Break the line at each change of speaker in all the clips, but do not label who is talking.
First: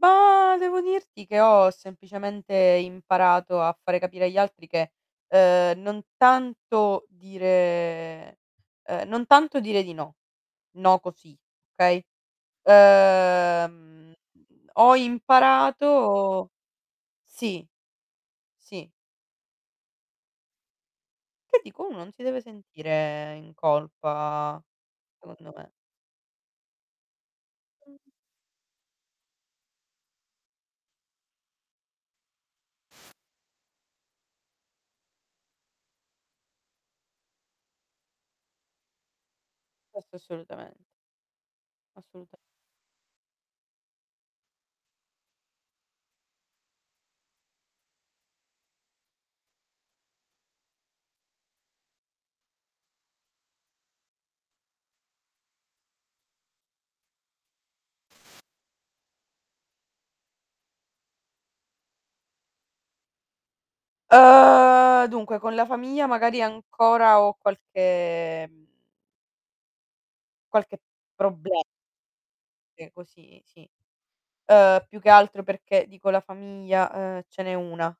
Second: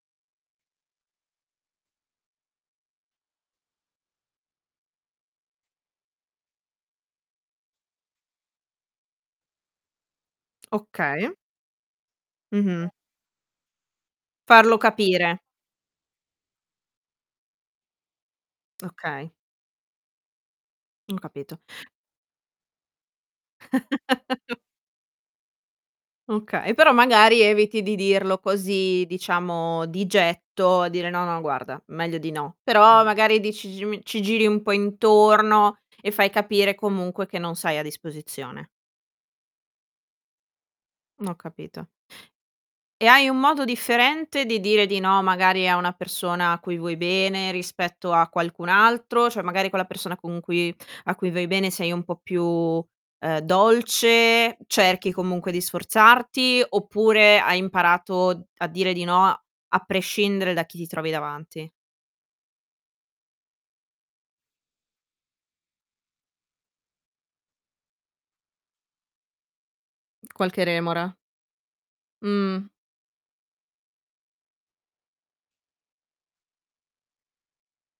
Ba devo dirti che ho semplicemente imparato a fare capire agli altri che, uhm, non tanto dire ehm, non tanto dire di no, no,
Okay.
così, okay.
Mh-mh.
Ehm,
Farlo
ho
capire.
imparato sì. Sì.
Okay. Ho capito.
Che dico, uno non si deve sentire in colpa, secondo me.
Okay, però magari eviti di dirlo così, diciamo, di getto, a dire: "No, no, guarda, meglio di no", però magari dici gi mi ci giri un po' intorno e fai capire comunque che non sei a disposizione.
Questo assolutamen
Mh ho capito.
Assoluta
E hai un modo differente di dire di no, magari a una persona a cui vuoi bene, rispetto a qualcun altro? Cioè, magari quella persona con cui a cui vuoi bene sei un po' più, ehm, dolce, cerchi comunque di sforzarti, oppure hai imparato a dire di no, a prescindere da chi ti trovi davanti?
Uhm, dunque, con la famiglia magari ancora ho qualche mhmm
Qualche
qualche
remora.
proble
Mh.
Sì, così, si. Uhm, più che altro perché, dico la famiglia, uhm, ce n'è 1,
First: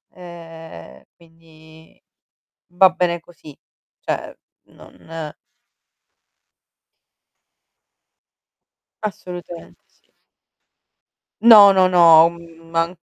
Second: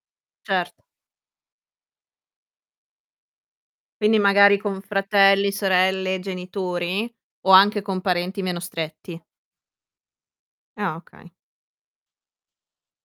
Certo.
ehm, quindi va bene così,
Quindi
cioè
magari con
non
fratelli, sorelle, genitori? O anche con parenti meno stretti?
Assolutamente sì.
Ah, okay.
No, no, no, un man